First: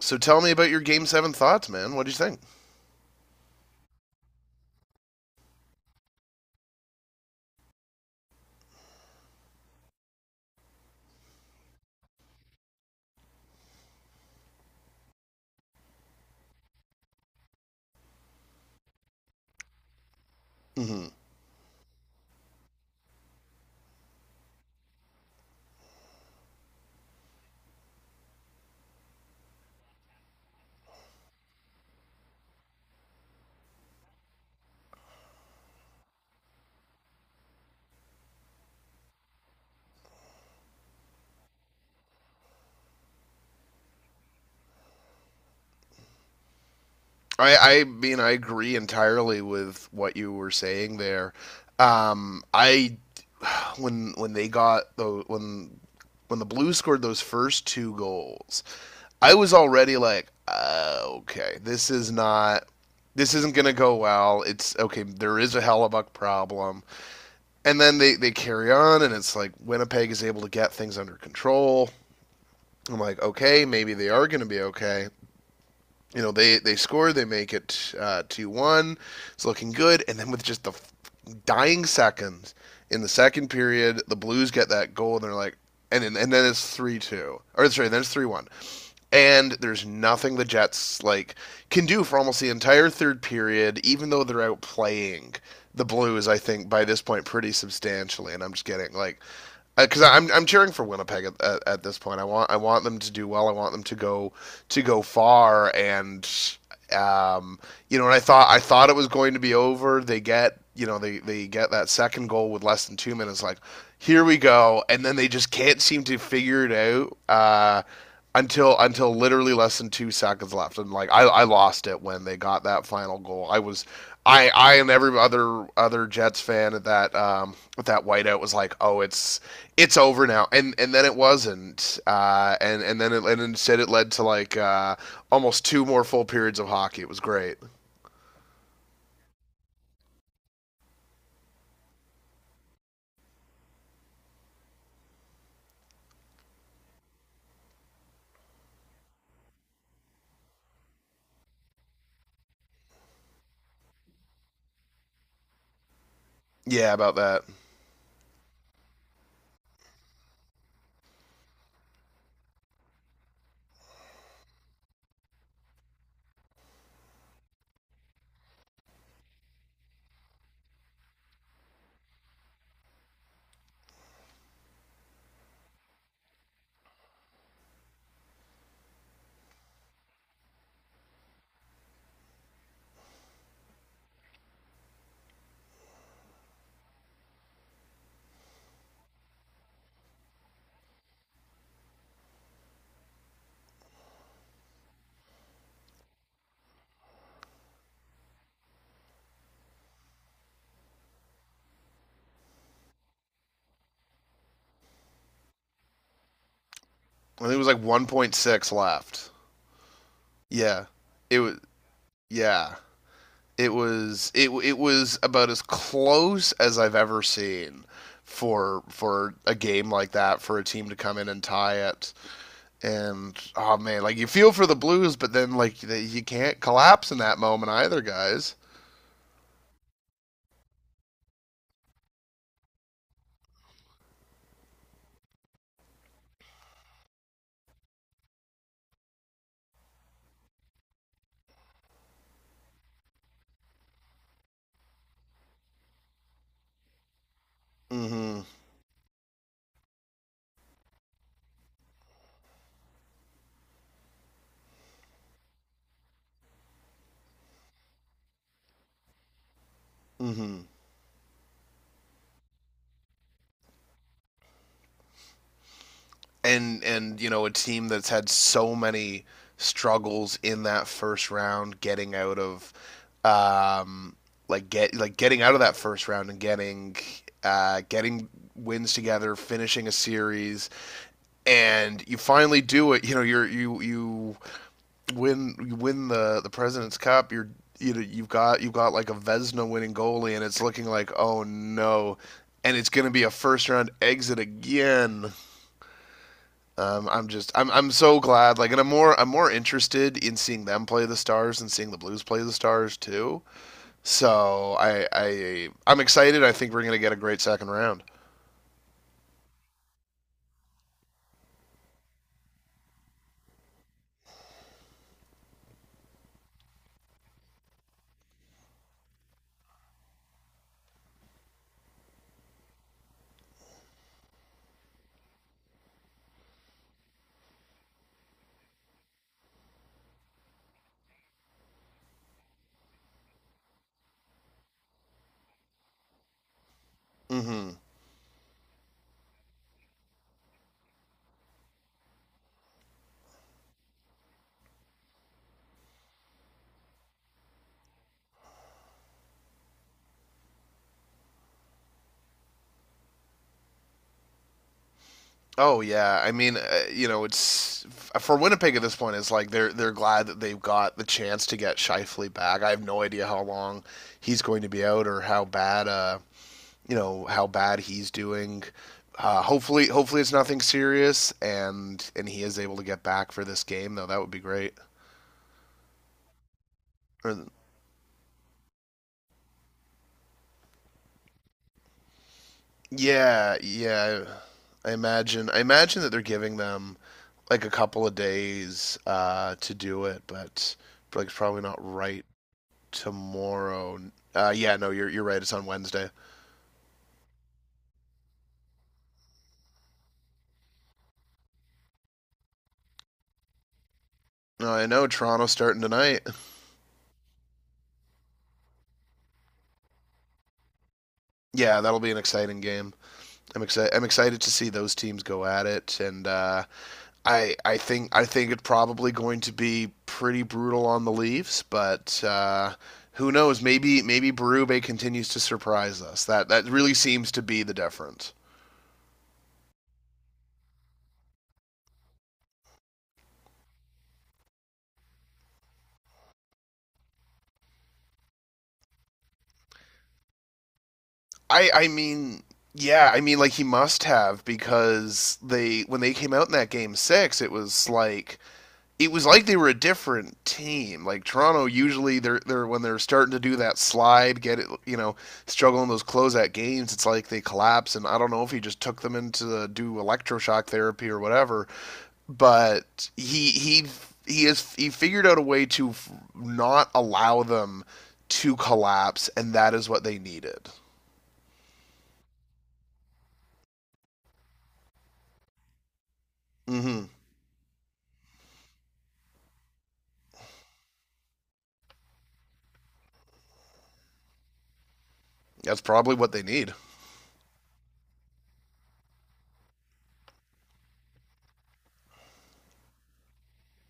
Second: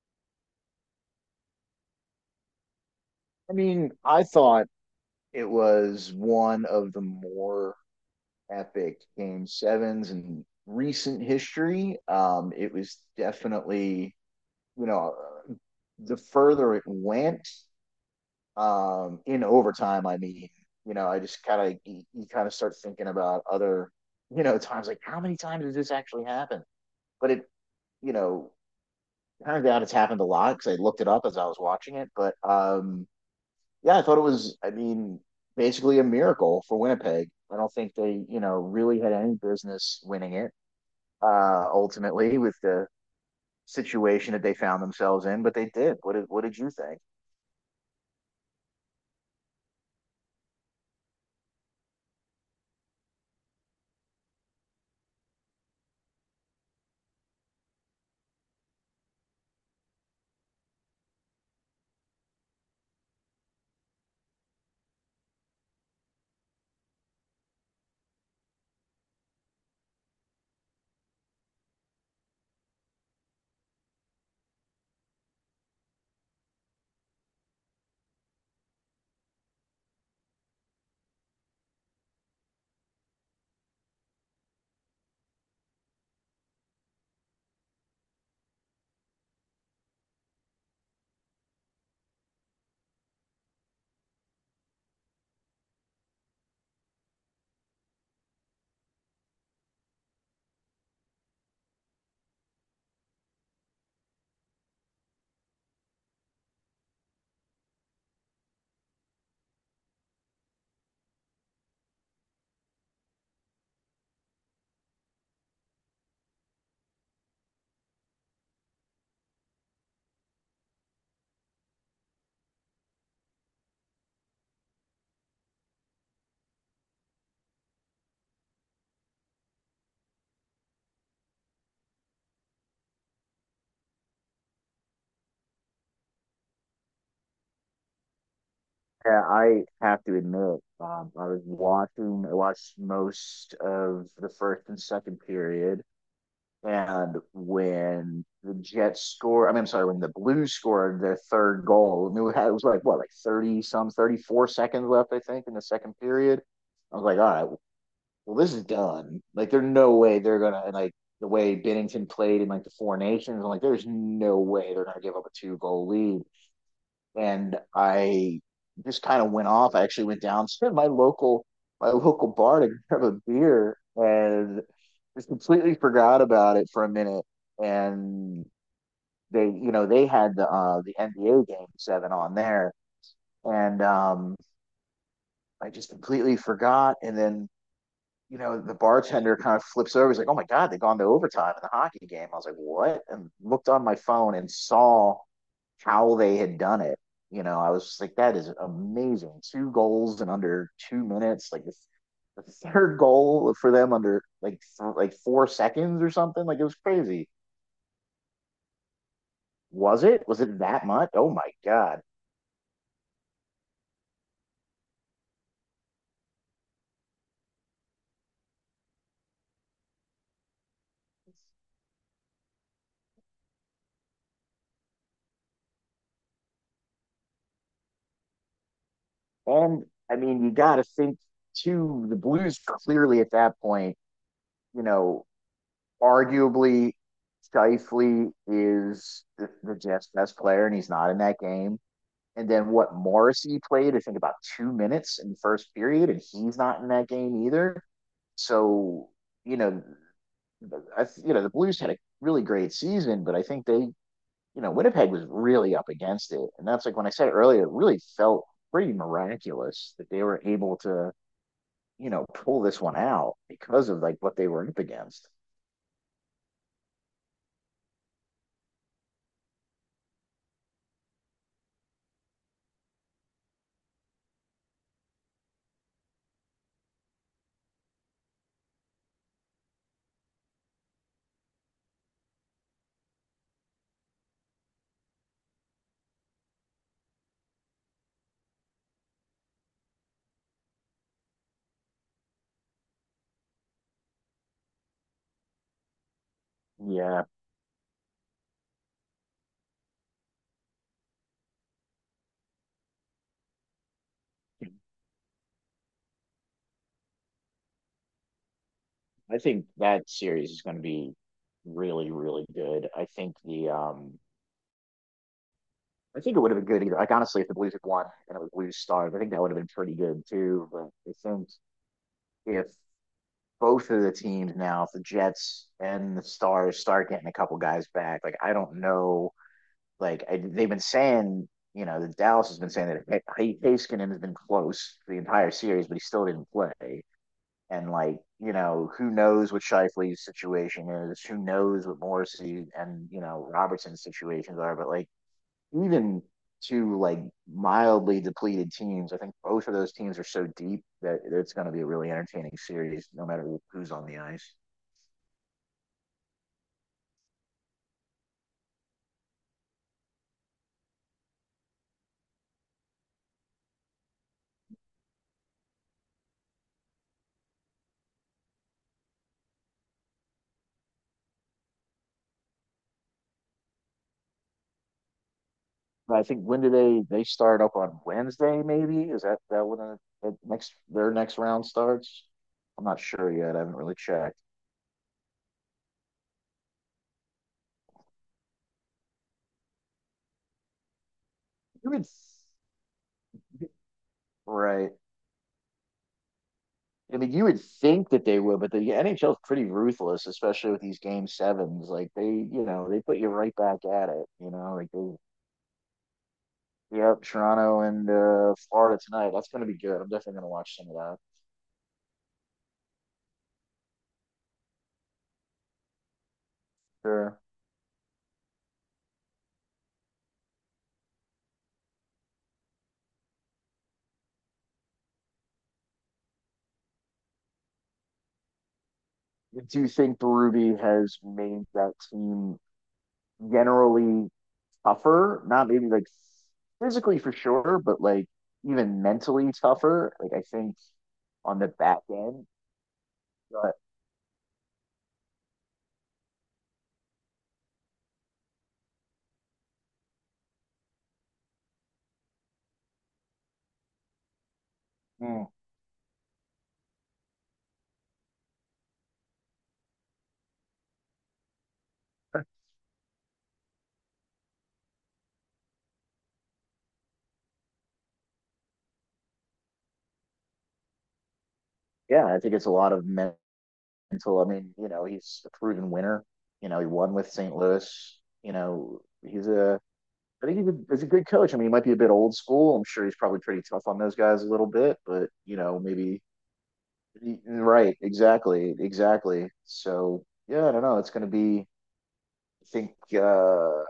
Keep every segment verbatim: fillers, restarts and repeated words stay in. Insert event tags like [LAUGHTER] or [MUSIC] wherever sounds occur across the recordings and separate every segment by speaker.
Speaker 1: So tell me about your game seven thoughts, man. What do you think?
Speaker 2: I mean, I thought it was one of the more epic game sevens in recent history. Um, it was definitely, you know, the further it went, um, in overtime, I mean, you
Speaker 1: Mm-hmm.
Speaker 2: know, I just kind of, you, you kind of start thinking about other, you know, times. Like how many times does this actually happen? But it, you know, turns out it's happened a lot because I looked it up as I was watching it. But, um, yeah, I thought it was, I mean, basically a miracle for Winnipeg. I don't think they, you know, really had any business winning it uh, ultimately with the situation that they found themselves in, but they did. What did, what did you think?
Speaker 1: I, I mean, I agree entirely with what you were saying there. Um, I [SIGHS] when when they got the when when the Blues scored those first two goals, I was already like, uh, okay, this is not this isn't going to go well. It's okay, there is a Hellebuck problem. And then they, they carry on, and it's like Winnipeg is able to get things under control. I'm like, okay, maybe they are going to be okay. You know, they they score they make it uh, two one. It's looking good, and then with just the dying seconds in the second period, the Blues get that goal, and they're like, and and then it's three two or sorry then it's three one, and there's nothing the Jets like can do for almost the entire third period, even though they're outplaying the Blues, I think by this point, pretty substantially, and I'm just getting like, because uh, I'm I'm cheering for Winnipeg at, at, at this point. I want I want them to do well. I want them to go to go far, and um, you know, and I thought I thought it was going to be over. They get, you know, they they get that second goal with less than two minutes. Like here we go, and then they just can't seem to figure it out. Uh, until until literally less than two seconds left, and like I, I lost it when they got that final goal. I was I I and every other other Jets fan at that um at that whiteout was like, oh, it's it's over now, and and then it wasn't, uh, and and then it and instead it led to like uh almost two more full periods of hockey. It was great.
Speaker 2: Yeah, I have to admit, um, I was watching, I watched most of the first and second period. And when the Jets scored, I mean, I'm sorry, when the Blues scored their third goal, I mean, we had, it was like, what, like thirty some, thirty-four seconds left, I think, in the second period.
Speaker 1: Yeah,
Speaker 2: I was
Speaker 1: about
Speaker 2: like, all
Speaker 1: that.
Speaker 2: right, well, this is done. Like, there's no way they're going to, like, the way Bennington played in like the Four Nations, I'm like, there's no way they're going to give up a two goal lead, and I just kind of went off. I actually went downstairs to my local my local bar to grab a beer and just completely forgot about it for a minute. And they, you know, they had the uh, the N B A game seven on there, and um, I just completely forgot. And then you know the bartender kind of flips over. He's like, "Oh my God, they've gone to overtime in the hockey game." I was like, "What?" And looked on my phone and saw how they had done it. You know, I was just like, that is amazing. Two goals in under two minutes. Like this, the third goal for them under like th- like four seconds or something. Like it was crazy.
Speaker 1: I think it was like one point six left.
Speaker 2: Was it? Was it
Speaker 1: Yeah.
Speaker 2: that much? Oh
Speaker 1: It
Speaker 2: my
Speaker 1: was
Speaker 2: god!
Speaker 1: yeah. It was it it was about as close as I've ever seen for for a game like that, for a team to come in and tie it. And oh man, like you feel for the Blues, but then like you can't collapse in that moment either, guys.
Speaker 2: And I mean, you got to think too. The Blues clearly at that point, you know, arguably Shifley is the, the Jets best player, and he's not in that game. And then what Morrissey played, I think about two minutes in the first period, and he's not in that game either.
Speaker 1: Mhm.
Speaker 2: So, you know, I, you know, the Blues had a really great season, but I think they, you know, Winnipeg was really up against it. And that's like when I said earlier, it really felt pretty miraculous that they were
Speaker 1: Mhm.
Speaker 2: able to, you know, pull this one out because of like what they were up against.
Speaker 1: and and you know, a team that's had so many struggles in that first round, getting out of um like get like getting out of that first round and getting uh getting wins together, finishing a series, and you finally do it. You know, you're you you win you win the the president's cup. You're, you know, you've got you've got like a Vesna winning goalie, and it's looking like oh no, and it's going to be a first round exit again. um,
Speaker 2: Yeah.
Speaker 1: I'm just I'm I'm so glad, like, and I'm more I'm more interested in seeing them play the Stars and seeing the Blues play the Stars too. So I I I'm excited. I think we're gonna get a great second round.
Speaker 2: I think that series is going to be really, really good. I think the, um, I think it would have been good either. Like honestly, if the Blues had won and it was Blues Stars, I think that would have been pretty good too. But I think if both of the teams now, if the Jets and the Stars start getting a couple guys back, like I don't know, like I, they've been saying, you know, the Dallas has been saying that H- Haskinen has been close the entire series, but he still didn't play.
Speaker 1: Mm hmm
Speaker 2: And like you know, who knows what Shifley's situation is? Who knows what Morrissey and you know Robertson's situations are? But like even two like mildly depleted teams. I think both of those teams are so deep that it's going to be a really entertaining series, no matter who's on the ice.
Speaker 1: Oh yeah, I mean, uh, you know, it's for Winnipeg at this point. It's like they're they're glad that they've got the chance to get Shifley back. I have no idea how long he's going to be out or how bad, uh, you know, how bad he's doing. Uh, hopefully, hopefully it's nothing serious, and and he is able to get back for this game though. That would be great.
Speaker 2: But I think when do they they
Speaker 1: Or,
Speaker 2: start up on Wednesday? Maybe is that that when the, next their next round starts? I'm not sure yet.
Speaker 1: yeah,
Speaker 2: I haven't really
Speaker 1: yeah.
Speaker 2: checked.
Speaker 1: I imagine I imagine that they're giving them like a couple of days uh, to do it, but like it's probably not
Speaker 2: You would,
Speaker 1: right tomorrow. Uh, yeah, no,
Speaker 2: right?
Speaker 1: you're you're right. It's on Wednesday.
Speaker 2: I mean, you would think that they would, but the N H L is pretty ruthless, especially with these game sevens. Like they, you know, they put you right back at it. You
Speaker 1: No,
Speaker 2: know,
Speaker 1: I
Speaker 2: like
Speaker 1: know
Speaker 2: they.
Speaker 1: Toronto's starting tonight.
Speaker 2: Yep, Toronto and uh, Florida tonight. That's going to be good. I'm definitely going to watch some of that.
Speaker 1: Yeah, that'll be an exciting game. I'm excited. I'm excited to see those teams go at it, and uh,
Speaker 2: Sure.
Speaker 1: I I think I think it's probably going to be pretty brutal on the Leafs, but uh, who knows? Maybe maybe Berube continues to surprise us. That that really seems to be the difference.
Speaker 2: Do you think Berube has made that team generally tougher? Not maybe like physically for sure, but like even mentally tougher. Like I think on the
Speaker 1: I I
Speaker 2: back
Speaker 1: mean.
Speaker 2: end,
Speaker 1: Yeah, I mean, like he
Speaker 2: but
Speaker 1: must have, because they when they came out in that game six, it was like it was like they were a different team. Like Toronto, usually they're they're when they're starting to do that slide, get it, you know,
Speaker 2: mm,
Speaker 1: struggling those closeout games. It's like they collapse, and I don't know if he just took them into the, do electroshock therapy or whatever. But he he he has he figured out a way to not allow them to collapse, and that is what they needed.
Speaker 2: yeah, I think it's a lot of mental. I mean, you know, he's a proven winner. You know, he
Speaker 1: Hmm.
Speaker 2: won with Saint Louis. You know, he's a I think he's a, he's a good coach. I mean, he might be a bit old school. I'm sure he's probably pretty tough on those guys a little bit, but you know,
Speaker 1: That's probably
Speaker 2: maybe.
Speaker 1: what they need.
Speaker 2: Right, exactly, exactly. So yeah, I don't know. It's going to be, I think, uh,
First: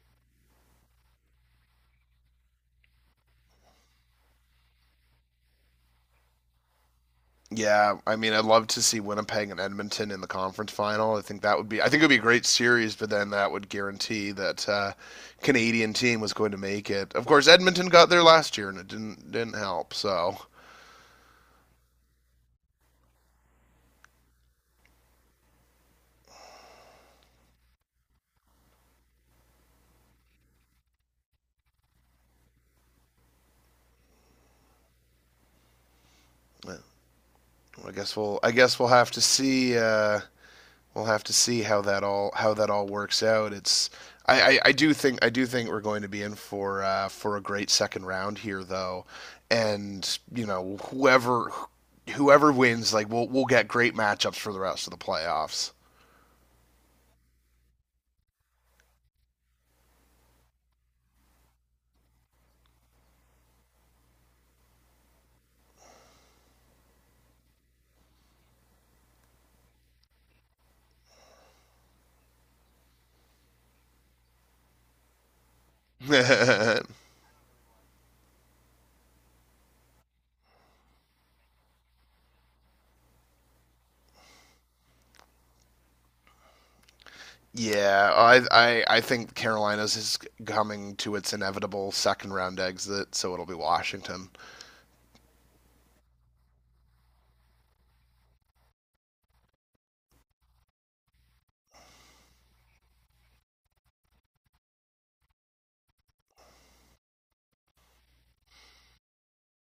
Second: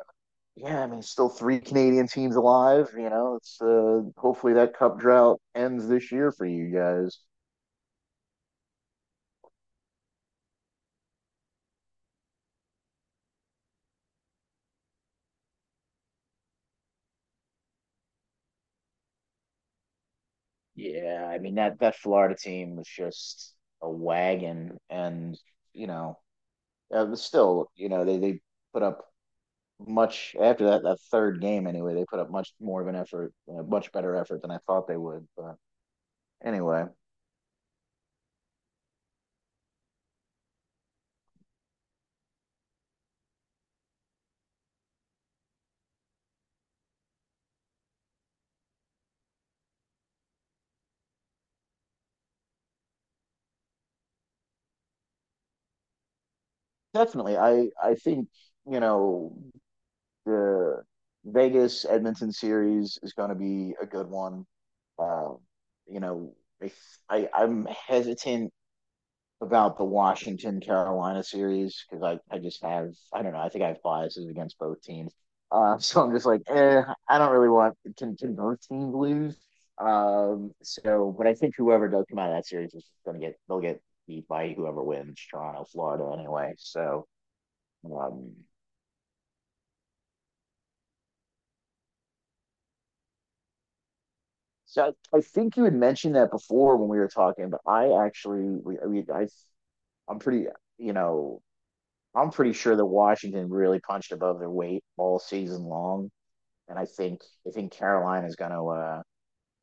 Speaker 2: yeah. I mean, still three Canadian teams alive. You know, it's uh, Hopefully that cup drought ends this year for you guys.
Speaker 1: Yeah, I mean, I'd love to see Winnipeg and Edmonton in the conference final. I think that would be, I think it would be a great series, but then that would guarantee that uh, Canadian team was going to make it. Of course, Edmonton got there last year, and it didn't didn't help. So
Speaker 2: Yeah, I mean that that Florida team was just a wagon, and you know, uh, still, you know, they they put up much after that that third game. Anyway, they put up much more of an effort, a much better effort than I thought they would, but
Speaker 1: well,
Speaker 2: anyway.
Speaker 1: I guess we'll, I guess we'll have to see. Uh, we'll have to see how that all how that all works out. It's I, I, I do think I do think we're going to be in for uh, for a great second round here though, and you know, whoever whoever wins, like we'll we'll get great matchups for the rest of the playoffs.
Speaker 2: Definitely, i i think you know the Vegas Edmonton series is going to be a good one. uh, you know I, I i'm hesitant about the Washington Carolina series because I, I just have, I don't know, I think I have biases against both teams. Uh, [LAUGHS] so I'm just like, eh,
Speaker 1: [LAUGHS]
Speaker 2: I don't really want. Can, can both teams lose? Um, so but I think whoever does come out of that series is going to get they'll get beat by whoever wins Toronto, Florida anyway. So
Speaker 1: Yeah,
Speaker 2: um,
Speaker 1: I, I I think Carolina's is coming to its inevitable second round exit, so it'll be Washington.
Speaker 2: so I, I think you had mentioned that before when we were talking, but I actually we, we I I'm pretty you know I'm pretty sure that Washington really punched above their weight all season long, and I think I think Carolina's going to uh,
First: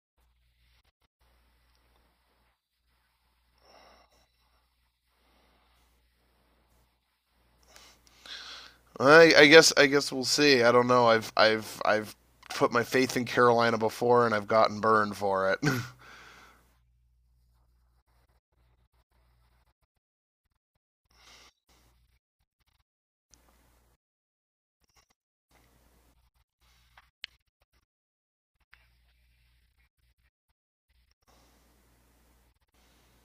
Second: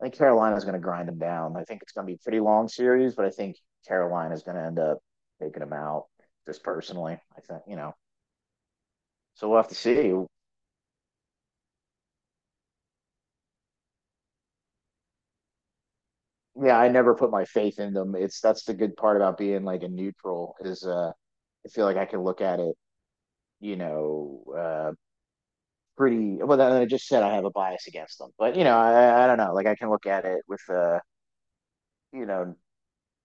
Speaker 2: I think Carolina's going to grind them down. I think it's going to be a pretty long series, but I think Carolina's going to end up taking them out. Just personally, I think you know.
Speaker 1: I, I
Speaker 2: So we'll have
Speaker 1: guess
Speaker 2: to
Speaker 1: I guess
Speaker 2: see.
Speaker 1: we'll see. I don't know. I've I've I've put my faith in Carolina before, and I've gotten burned for it. [LAUGHS] I
Speaker 2: Yeah, I never put my faith in them. It's that's the good part about being like a neutral, is uh, I feel like I can look at it, you know, uh, pretty well. Then I just said I have a bias against them, but you know, I, I don't know. Like I can look at it with uh, you know,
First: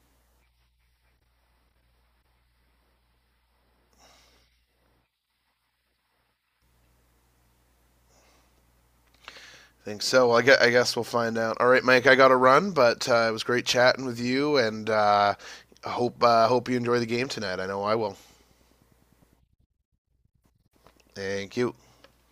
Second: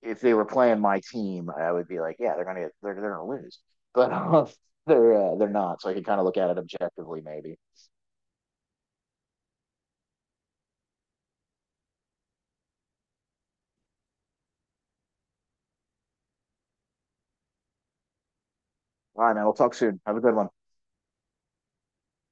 Speaker 2: if they were playing my team, I would be like, yeah, they're gonna they're they're gonna lose, [LAUGHS] but uh, they're uh, they're not. So I could kind of look at it objectively, maybe.
Speaker 1: think so. Well, I guess, I guess we'll find out. All right, Mike. I got to run, but uh, it was great chatting with you, and uh, I hope uh, hope you enjoy the game tonight. I know I will.
Speaker 2: All right, man. We'll talk soon. Have a good one.
Speaker 1: Thank you.